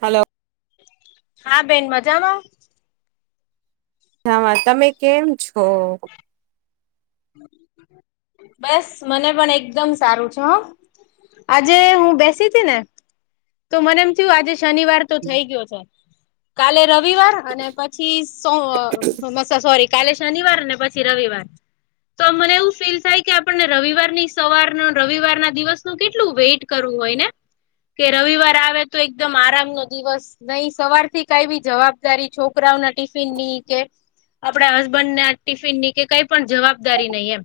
Hello. હા બેન મજામાં? હા તમે કેમ છો? બસ મને પણ એકદમ સારું છે હો. આજે હું બેસી હતી ને તો મને એમ થયું આજે શનિવાર થઈ ગયો છે કાલે રવિવાર અને પછી સ મ સોરી. કાલે શનિવાર ને પછી રવિવાર. તો મને એવું ફીલ થાય કે આપણને રવિવાર ની સવાર રવિવાર ના દિવસ નું કેટલું વેઇટ કરું હોય ને કે રવિવાર આવે તો એકદમ આરામ નો દિવસ. નઈ સવાર થી કઈ બી જવાબદારી છોકરાઓના ટીફિન ની કે આપડા હસબન્ડ ને આ ટિફિન ની કે કઈ પણ જવાબદારી નહી એમ.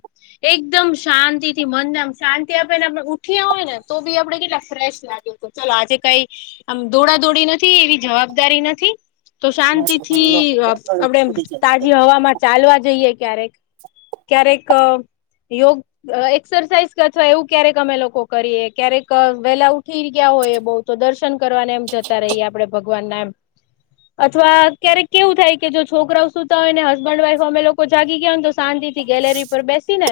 એકદમ શાંતિ થી મનને શાંતિ આપેને આપણે ઉઠીએ હોય ને તો બી આપડે કેટલા ફ્રેશ લાગે. ચાલ આજે કઈ આમ દોડા દોડી નથી એવી જવાબદારી નથી. તો શાંતિ થી આપડે તાજી હવામાં ચાલવા જઈએ ક્યારેક. ક્યારેક યોગ એક્સરસાઇઝ અથવા એવું ક્યારેક અમે લોકો કરીએ ક્યારેક વેલા ઉઠી ગયા હોય બહ તો દર્શન કરવાને એમ જતા રહીએ આપડે ભગવાન ના એમ. અથવા ક્યારેક કેવું થાય કે જો છોકરાઓ સુુતા હોય ને હસબન્ડ વાઈફ અમે લોકો જાગી ગયા ને તો શાંતિ. ગેલેરી પર બેસી ને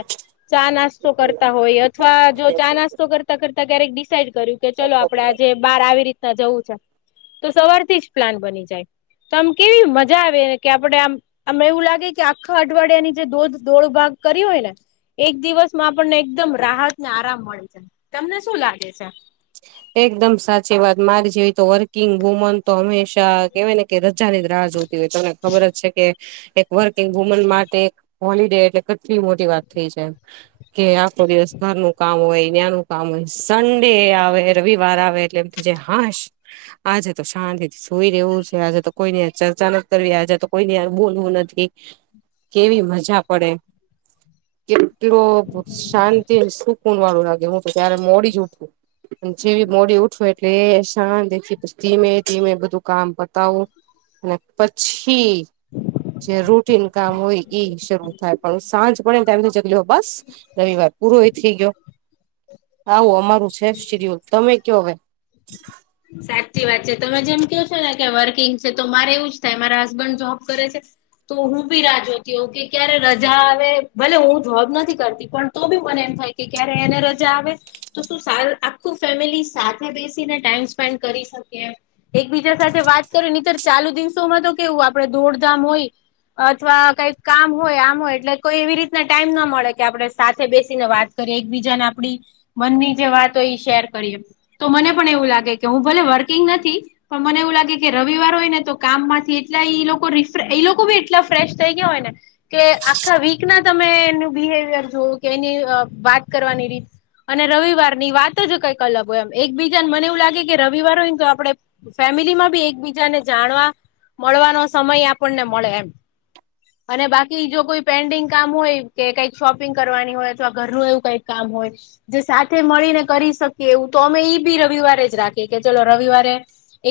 ચા નાસ્તો કરતા હોય અથવા જો ચા નાસ્તો કરતા કરતા કરતા ક્યારેક ડિસાાઈડ કર્યું કે ચલો આપડે આજે બાર આવી રીતના જવું છે. તો સવારથી જ પ્લાન બની જાય. તો આમ કેવી મજા આવે, ને કે આપડે આમ અમ એવું લાગે કે આખા અઠવાડિયા ની જે ધોધ. દોડ ભાગ કરી હોય ને, એક દિવસમાં આપણને એકદમ રાહત ને આરામ મળે છે. તમને શું લાગે છે? એકદમસાચી વાત. મારી જેવી તો વર્કિંગ, વુમન તો હંમેશા.... કે વાય ને કે રજાની જ રાહ જોતી હોય, તમને ખબર જ છે કે, એક વર્કિંગ, વુમન માટે એક હોલિડે એટલે કેટલી મોટી વાત થઈ જાય કે આખો દિવસ ઘર નુ કામ હોય, ના્યાનું કામ હોય સન્ડે હ.. વાર આવે એટલે, એમ થઈ જાય હાશ.. આજે તો શાંતિથી! સૂઈ રેવું છે. આજે તો કોઈનીય હારે ચર્ચા નથી કરવી આજે તો, કોઈની હારે બોલવું નથી. એ કેવી, મજા પડે, ! કેટલો શાંતિ સુકુન વાળું લાગે હું, તો ત્યારે મોડી જ ઉઠું! જેવી મોડી, ઉઠુ એટલે એ શાંતિથી પછી ધીમે - ધીમે બધું કામ પતાવું. અને પછી! જે રૂટીન કામ હોય, ઈ શરૂ થાય પણ સાંજ પડે ન એમ થઈ જાય લો બસ! રવિવાર પૂરો એ થઈ ગયો, આવું અમારું છે. લાઇફ શીડ્યુલ તમે કયો હવે સાચી વાત છે. તમે જેમ કેહયૉ છો ને કે વર્કિંગ છે, તો મારે એવું જ થાય. મારા હસબન્ડ જોબ કરે છે. તો હું બી રા જોતી હો, કે ક્યારે રજા આવે ભલે હું જોબ નથી કરતી પણ, તો બી મને એમ થાય! કે ક્યારે એને રજા આવે, તો શું આખું ફેમિલી સાથે બેસીને ટાઈમસ સ્પેન્ડ કરી શકીએ. એક બીજા સાથે વાત કરી, નીતર ચાલુ દિવસોમાં તો કેવું, આપડે દોડધામ હોય. અથવા કંઈક કામ હોય આમ, હોય એટલે કોઈ એવી રીતના ટાઈમ નો મળે કે આપડે સાથે બેસીને વાત કરીયે એકબીજાને આપડી મનની જે વાત હોય, એ શેર કરીએ તો મને પણ એવું લાગે. કે હું, ભલે વર્કિંગ નથી. પણ મને એવું લાગે કે રવિવાર હોય ને તો કામ માંથી એટલા એ લોકો એ લોકો બી એટલા ફ્રેશ થઈ ગયા હોય ને. કે આખા વીક ના તમે એનું, બિહેવિયર જોઓ કે એની વાત કરવાની રીત. અને રવિવાર ની વાત જ કંઈક અલગ હોય, એમ એકબીજા ને મને એવું લાગે. કે રવિવાર હોય તો, આપણે ફેમિલીમાં બી એકબીજાને જાણવા મળવાનો સમય આપણને મળે એમ અને બાકી જો કોઈ પેન્ડિંગ કામ હોય, કે કઈકં શોપિંગ કરવાની હોય અથવા ઘરનું એવું કઈક કામ હોય જો સાથે મળી ને કરી શકીએ એવું, તો અમે ઈ બી રવિવારે જ રાખીએ કે ચલો રવિવારે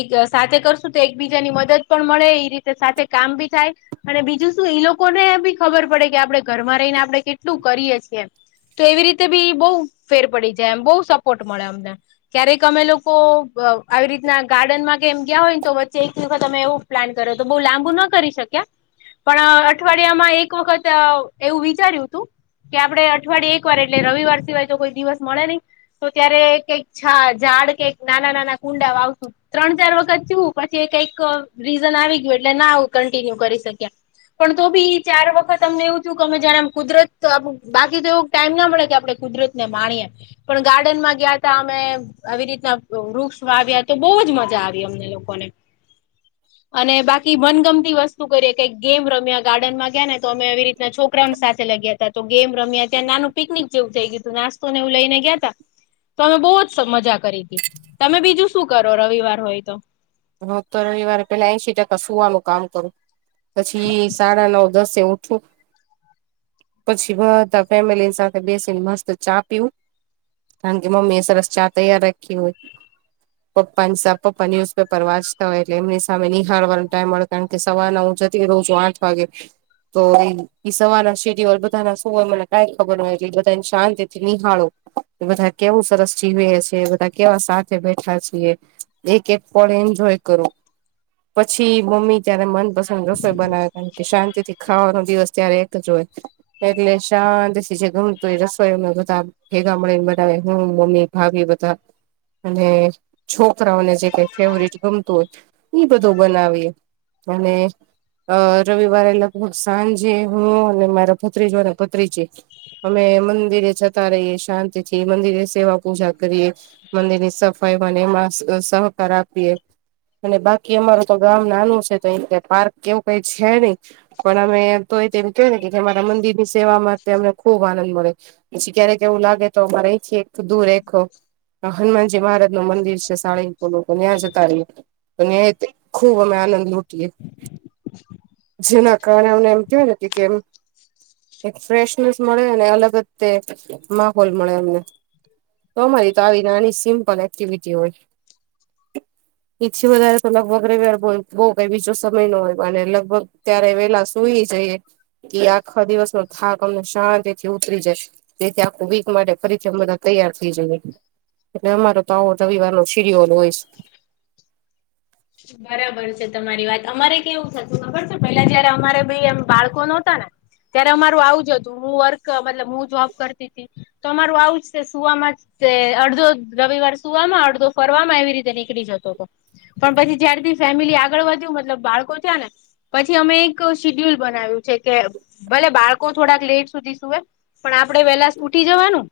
એક સાથે કરશું તો એકબીજાની મદદ પણ મળે એ રીતે સાથે કામ બી થાય. અને બીજું શું ઈ લોકોને બી ખબર પડે કે આપણેે ઘરમાં રહીને આપડણે કેટલું કરીએ છીએ. તો એવી રીતે બી બહુ ફેર પડી જાય. એમ બહુ સપોર્ટ મળે, અમને ક્યારેક અમે લોકો. [unintelligible] આવી રીત ના ગાર્ડન માં કે એમ ગયા. હોય ને તો વચ્ચે એક. તમે એવું પ્લાન કરો તો બહુ લાંબુ ન કરી શક્યા? પણ, અઠવાડિયામાં એક વખત એવું વિચાર્યું હતું. કે આપણે અઠવાડયે એક વાર, એટલે રવિવાર સિવાય તો કોઈ દિવસ મળે નહી. તો ત્યારે કંઈક છા ઝાડ કઈક નાના -નાના કુંડા વાવશું. ત્રણ ચાર વખત થયું. પછી કંઈક રીઝન આવી ગયું. એટલે ના આવું કન્ટિન્યુ કરી શક્યા. પણ તો ભી ચાર વખત અમને એવું થયું. કે અમે જાણેમ કુદરત તો બાકી તો એવુ ટાઈમ ના મળે કે આપણે કુદરતને માણીએ, પણ ગાર્ડનમાં ગયા ત અમે આવી રીતના. વૃક્ષ વાવ્યા તો બહુ જ મજા! આવી અમને લોકોને. અને બાકી મનગમતી વસ્તુ કરીએે કઈ, ગેમ રમ્યા ગાર્ડનમાં ગયા. ને તો અમે એવી રીતના છોકરાઓને સાથે લઈ ગયા. તો ગેમ રમ્યા ત્યા નાનું પિકનિક જેવું થઈ ગય હતું. નાસ્તો ને એવુ લઈને ગયા તા. તો અમે બહુ જ મજા કરી! હતી. તમે બીજું શું કરો રવિવાર હોય તો. હું તો રવિવારે પેલા એ એશી ટકા. સુવાનું કામ કરું. પછી, સાડા નવ દસે ઉઠવું. પછી બધા ફેમિલી સાથે, બેસીને મસ્ત ચા પીવુ. કારણ કે મમ્ીએ સરસ ચા તૈયાર રાખી હોય, પપ્પાની સા પપ્પા ની પેપર વાંચતા હોય એટલે એમની સામે નિહાળવાનો ટાઈમ મળે કારણ કે સવાર ના હું જતી રહું છું આઠ વાગે. તો ઈ સવારના શેડ્યુઅલ બધાના સુવા મને કઈ ખબર નઈ [unintelligible] શાંતિ થી નિહાળુ. બધા કેવું સરસ જીવે છે બધા કેવા સાથે બેઠા છીએ એક એક પણ એન્જોય કરો પછી મમ્મી ત્યારે મન પસ રસોઈ બનાવે કારણ કે શાંતિ થી ખાવાનો દિવસ ત્યારે એક જ હોય. એટલે શાંતિ સી જે ગમતું એ રસોઈ બધા ભેગા મળીને બધા હું મમ્મી ભાભી બધા અને છોકરાઓને જે કઈ ફેવરિટ ગમતો હોય. ઈ બધું બનાવે અને અ રવિવારે લગભગ સાંજે હું અને મારા ભત્રી [unintelligible] ભત્રીજી અમે મંદિરે જતા રહીએ શાંતિ થી મંદિરે સેવા પૂજા કરીએ. મંદિર ની સફાઈ માને એમાં સ સહકાર આપીએ. અને બાકી અમારું તો ગામ નાનું છે તો એ પાર્ક કેવું કઈ છે નહી. પણ અમે તોય તેમ કેય ને કે કે અમારા મંદિર ની સેવા માટે અમને ખુબ આનંદ મળે. પછી ક્યારેક એવું લાગે તો અમારે અહીંથી એક દૂર એક ખા આ હનુમાનજી મહારાજ નું મંદિર છે સારંગપુર નું. તો મેં આ જતા રહીએ ને તે ખૂબ અમે આનંદ લૂંટીએ. જેના કારણે એમ કહેવાય ને તે કેમ એક ફ્રેશનેસ મળે અને અલગ જ તે માહોલ મળે એમને. તો મારી તો આવી નાની સિમ્પલ એક્ટિવિટી હોય. એથી વધારે તો લગભગ રવિવાર બો બો કઈ બીજો સમય નો હોય અને લગભગ ત્યારે વેલા સુ સુઈ જઈએ કે આખા દિવસ નો થાક અમને શાંતિ થી ઉતરી જશે. જેથી આખું વીક માટે ફરીથી બધા તૈયાર થઈ જઈએ. એટલે અમારો તો આવો રવિવાર નો [unintelligible] હોઈશ. બરાબર છે તમારી વાત અમારે કેવું થતું ખબર છે પેલા જયારે અમારે ભાઈ એ બાળકો નો હોતા ને ત્યારે અમારું આવુંજ હતું હું વર્ક મતલબ હું જોબ કરતી તી તો અમારું આવું જ સુવા મા જ તે અડધો રવિવાર સુવામાં અડધો ફરવામાં એવી રીતે નીકળી જતો હતો પણ પછી જ્યારથી ફેમિલી આગળ વધ્યું મતલબ બાળકો થયા ને પછી અમે એક શીડ્યુલ બનાવ્યું છે કે ભલે બાળકો થોડાક લેટ સુધી સુવે પણ આપડે વેલા ઉઠી જવાનું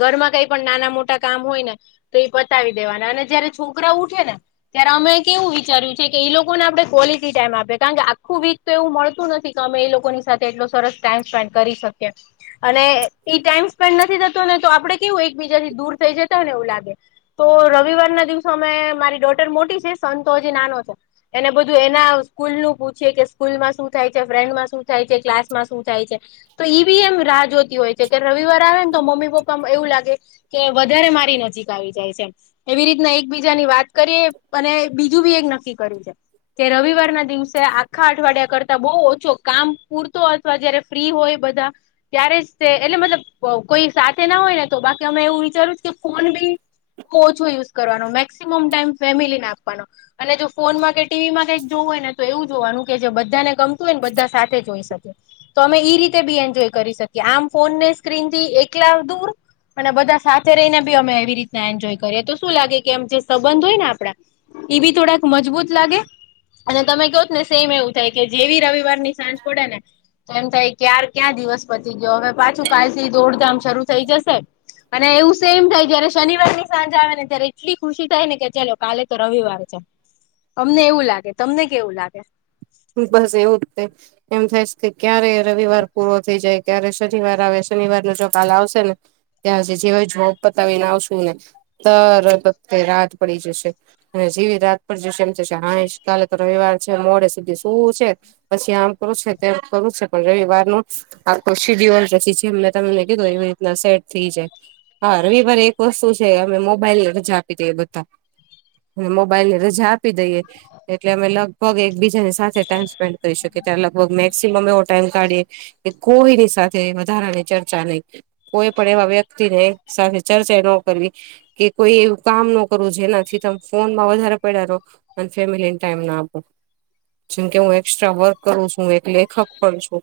ઘરમાં કઈ પણ નાના મોટા કામ હોય ને તો એ પતાવી દેવાના અને જયારે છોકરા ઉઠે ને ત્યારે અમે કેવું વિચાર્યું છે કે એ લોકોને આપડણે ક્વલિટી ટાઈમ આપે કારણ કે આખું વીક તો એવું મળતું નથીમે એ લોકોની સાથે એટલો સરસ ટાઈમ સ્પેન્ડ કરી શકે. અને એ ટાઈમ સ્પેન્ડ નથી થતો ને તો આપડે કેવું એકબીજાથી દૂર થઈ જતા હોય ને એવું લાગે. તો રવિવારના દિવસો અમે મારી ડોટર મોટી છે સન તો હજી નાનો હતો એને બધું એના સ્કૂલ નું પૂછીએ કે સ્કૂલમાં શું થાય છે ફ્રેન્ડમાં શું થાય છે ક્લાસમાં શું થાય છે. તો ઈ બી એમ રાહ જોતી હોય છે કે રવિવાર આવે ને તો મમ્મી પપ્પામાં એવું લાગે કે વધારે મારી નજીક આવી જાય છે એવી રીતના એકબીજાની વાત કરીએ અને બીજું બી એક નક્કી કરી જાય કે રવિવાર ના દિવસે આખા અઠવાડિયા કરતા બહુ ઓછો કામ પૂરતો અ અથવા જયારે ફ્રી હોય બધા ત્યારે જ તે એટલે મતલબ કો કોઈ સાથે ના હોય ને તો બાકી અમે એવું વિચારું કે ફોન બી બો ઓછું યુઝ કરવાનું મેક્સિમમ ટાઈમ ફેમિલીને આપ આપવાનો અને જો ફોનમાં કે ટીવી માં કઈક જોવું હોય ને તો એવું જોવાનું કે જે બધાને ગમતું હોય ને બધા સાથે જોઈ શકે. તો અમે ઈ રીતે બી એન્જોય કરી શકીએ આમ ફોન ને સ્ક્રીન થી એકલા દૂર અને બધા સાથે રહીને બી અમે એવી રીતના એન્જોય કરીએ તો શું લાગે કે એમ જે સંબંધ હોય ને આપડા ઈ બી થોડાક મજબૂત લાગે. અને તમે કહોત ને સેમ એવું થાય કે જેવી રવિવાર ની સાંજ પડે ને તો એમ થાય ક્યાર ક્યાં દિવસ પટ્ટી ગયો હવે પાછું કાલ થી દોડધામ શરૂ થઈ જશે. અને એવું સેમ થાય જયારે શનિવાર ની સાંજ આવે ને ત્યારે એટલી ખુશી થાય ને કે ચાલ કાલે તો રવિવાર છે અમને એવું લાગે તમને કેવું લાગે. બસ એવું જ કંઈ એમ થાય કે ક્યારે રવિવાર પૂરો થઈ જાય ક્યારે શનિવાર આવે શનિવાર ન જો કાલ આવશે ને ત્યાં જે જે હોય જોબ પતાવીને આવશું ને તરત રાત પડી જશે. અને જેવી રાત પર જશે એમ થ હાઈ કાલે તો રવિવાર છે મોડે સુધી શું છે પછી આમ કરું છે તેમ કરું છે પણ રવિવારનું આખો શીડ્યુલ પછી મેં તમને કીધું એવી રીતના સેટ થઈ જાય હા રવિવારે એક વસ્તુ છે અમે મોબાઈલ રજા આપી દ એ બધા અને મોબાઈલ ની રજા આપી દઈએ એટલે અમે લગભગ એકબીજાને સાથે ટાઈમ સ્પેન્ડ કરી શકીકે ત્યારે લગભગ મેક્સિમમ એવો ટાઈમ કાઢીએ કે કોઈની સાથે વધારાની ચર્ચા નહી. કોઈ પણ એવા વ્યક્તિ ને સાથે ચર્ચા ન કરવી કે કોઈ એવું કામ ન કરવું જેનાથી તમે ફોનમાં વધારે પડ્યા રહો. અન ફેમિલી ન ટાઈમ આપો. જેમકે હું એકસ્ટ્રા વર્ક કરું છું એક લેખક પણ છું.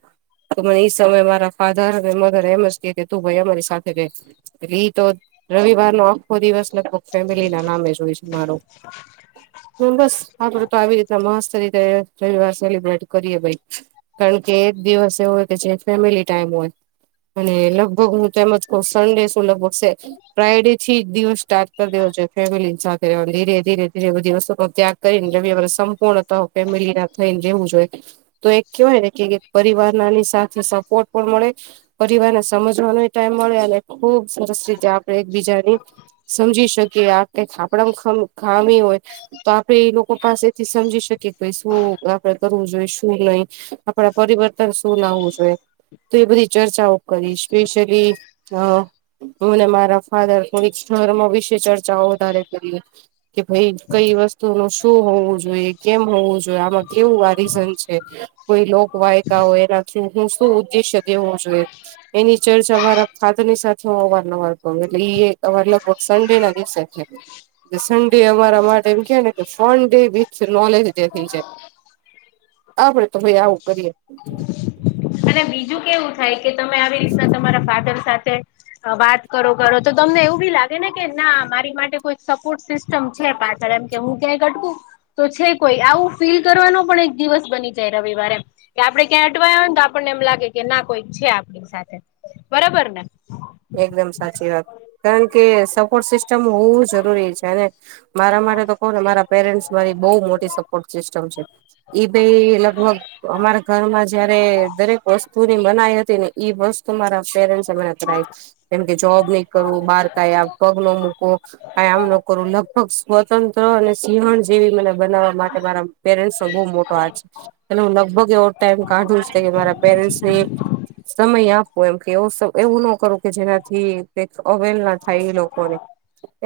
તો મને ઈ સમયે મારા ફાધર મધર એમજ કે કે તું ભાઈ અમારી સાથે રે રી તો રવિવાર નો આખો દિવસ લગભગ ફેમિલી ના નામે જોય છે મારો હ બસ આપડે તો આવી રીતે મસ્ત રીતે રવિવાર સેલિબ્રેટ કરીએ ભાઈ કારણ કે એક દિવસ એ હોય કે જે ફેમિલી ટાઈમ હોય. અને લગભગ હું તેમજ કહ્યું સંડે સુ લગભગ શે. ફ્રાઈડે થી જ દિવસ સ્ટાર્ટ કરી દો જોઈએ ફેમિલી સાથે ધીરે ધીરે ધીરે દિવસો ત કરીને ર સંપૂર્ણ ફેમિલી ના થઈને રહેવું જોઈએ તો એક કેહેવાય ને કે પરિવાર નાની સાથે સપોર્ટ પણ મળે પરિવારને સમજવાનો ટાઈમ મળે અને ખુબ સરસ રીતે આપણે એકબીજાની સમજી શકીએ આ કક આપડા ખામી હોય તો આપડે એ લોકો પાસેથી સમજી શકીએ કેઈ શું આપડે કરવું જોઈએ શું લઈ આપડા પરિવર્તન શું લાવવું જોઈએ. તો એ બધી ચર્ચાઓ કરી સ્પેશિયલી અ મને મારા ફાધર થોડી ધર્મ વિશે ચર્ચાઓ વધારે કરીએ. કે ભાઈ કઈ વસ્તુ નું શું હોવું જોઈએ કેમ હોવું જોઈએ આમાં કેવું આ રીઝન છે. કોઈ લોક વાયકા હોય એનાથી હું શું ઉદ્દેશ્ય દેવું જોઈએ એની ચર્ચા અમારા ફાધરની સાથે હવાર હવાર કરું એટલે ઈ અ લગભગ સડે ના દિવસે છે સડે અમારા માટે એમ કે ને ફડે વિચ નોલેજ જે થઈ જાય આપડે તો ભાઈ આવું કરીએ. અને બીજું કેવું થાય કે તમે આવી રીતના તમારા ફાધર સાથે વાત કરો કરો તો તમને એવું ભી લાગે ને કે ના મારી માટે કોઈ સપોર્ટ સિસ્ટ સિસ્ટમ છે પાછળ એમ કે હું ક્યાંય અટકું તો છે કોઈ આવું ફીલ કરવાનો પણ એક દિવસ બની જાય રવિવારે કે આપડે ક્યાં અટવાય હોય તો આપણને એમ લાગે કે ના કોઈક છે આપણી સાથે બરાબર ને એકદમ સાચી વાત કારણ કે સપોર્ટ સિસ્ટમ હોવું જરૂરી છે અને મારા માટે તો કોણ ને મારા પેરેન્ટ્સ મારી બહ મોટી સપોર્ટ સિસ્ટમ છે. ઈ ભાઈ લગભગ અમારા ઘરમાં જયારે દરેક વસ્તુની મનાઈ હતી ને ઈ વસ્તુ મારા પેરેન્ટસ એમરા કરાઈ કેમકે જોબ નઈ કરવું બાર કઈ પગ ના મૂકો. આ આમ ન કરુ લગભગ સ્વતંત્ર અને સિંહણ જેવી મને બનાવવા માટે મારા પેરેન્ટ્સ બહુ મોટો હાથ છે. એટલે હું લગભગ એવો ટાઈમ કાઢું કે મારા પેરેન્ટ ને સમય આપ પરખે એવું સો એવું ન કરો કે જેનાથી કઈક અવેલ ના થાય એ લોકોને.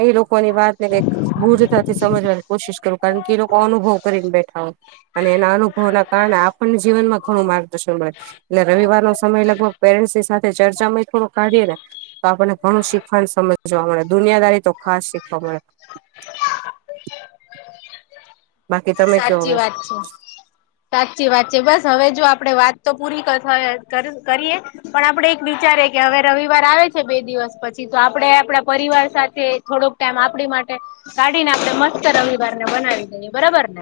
એ લોકોની વાત ને કઈક ભૂરતાથી સમજવાની કોશિશ કરું કારણ કે એ લોકો અનુભવ કરીને બેઠા હો અને એના અનુભવો ના કારણે આપણને જીનમાં ઘણું માર્ગદર્શન મળે. એટલે રવિવારનો સમય લગભગ પેરેન્ટ્સની સાથે ચર્ચામાંય થડો ને તો આપણને ઘણું શીખવાનું સમજવા મળે દુનિયાદારી તો ખાસ શીખવા મળે. બાકી તમે કયો સાચી હવે વાત છે. સાચી વાત છે. બસ હવે જો આપડે વાત તો પૂરી કથ કર કરીએ? પણ આપડે એક વિચારે કે હવે રવિવાર આવે છે બે દિવસ પછી, તો આપડે આપણા પરિવાર સાથે થોડોક ટાઈમ આપડી માટે કાઢીને આપડે મસ્ત રવિવારને બનાવી દઈએ, બરાબર ને?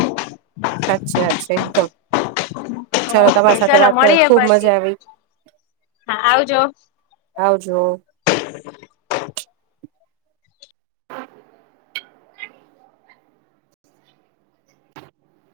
સાચી સાચ છે એકદમ. ચાલો તમારી ઓકે સાથે ચલો વાત કર મળીએ ખુબ પછી મજા આવી. હા આવજો આવજો. [unintelligible]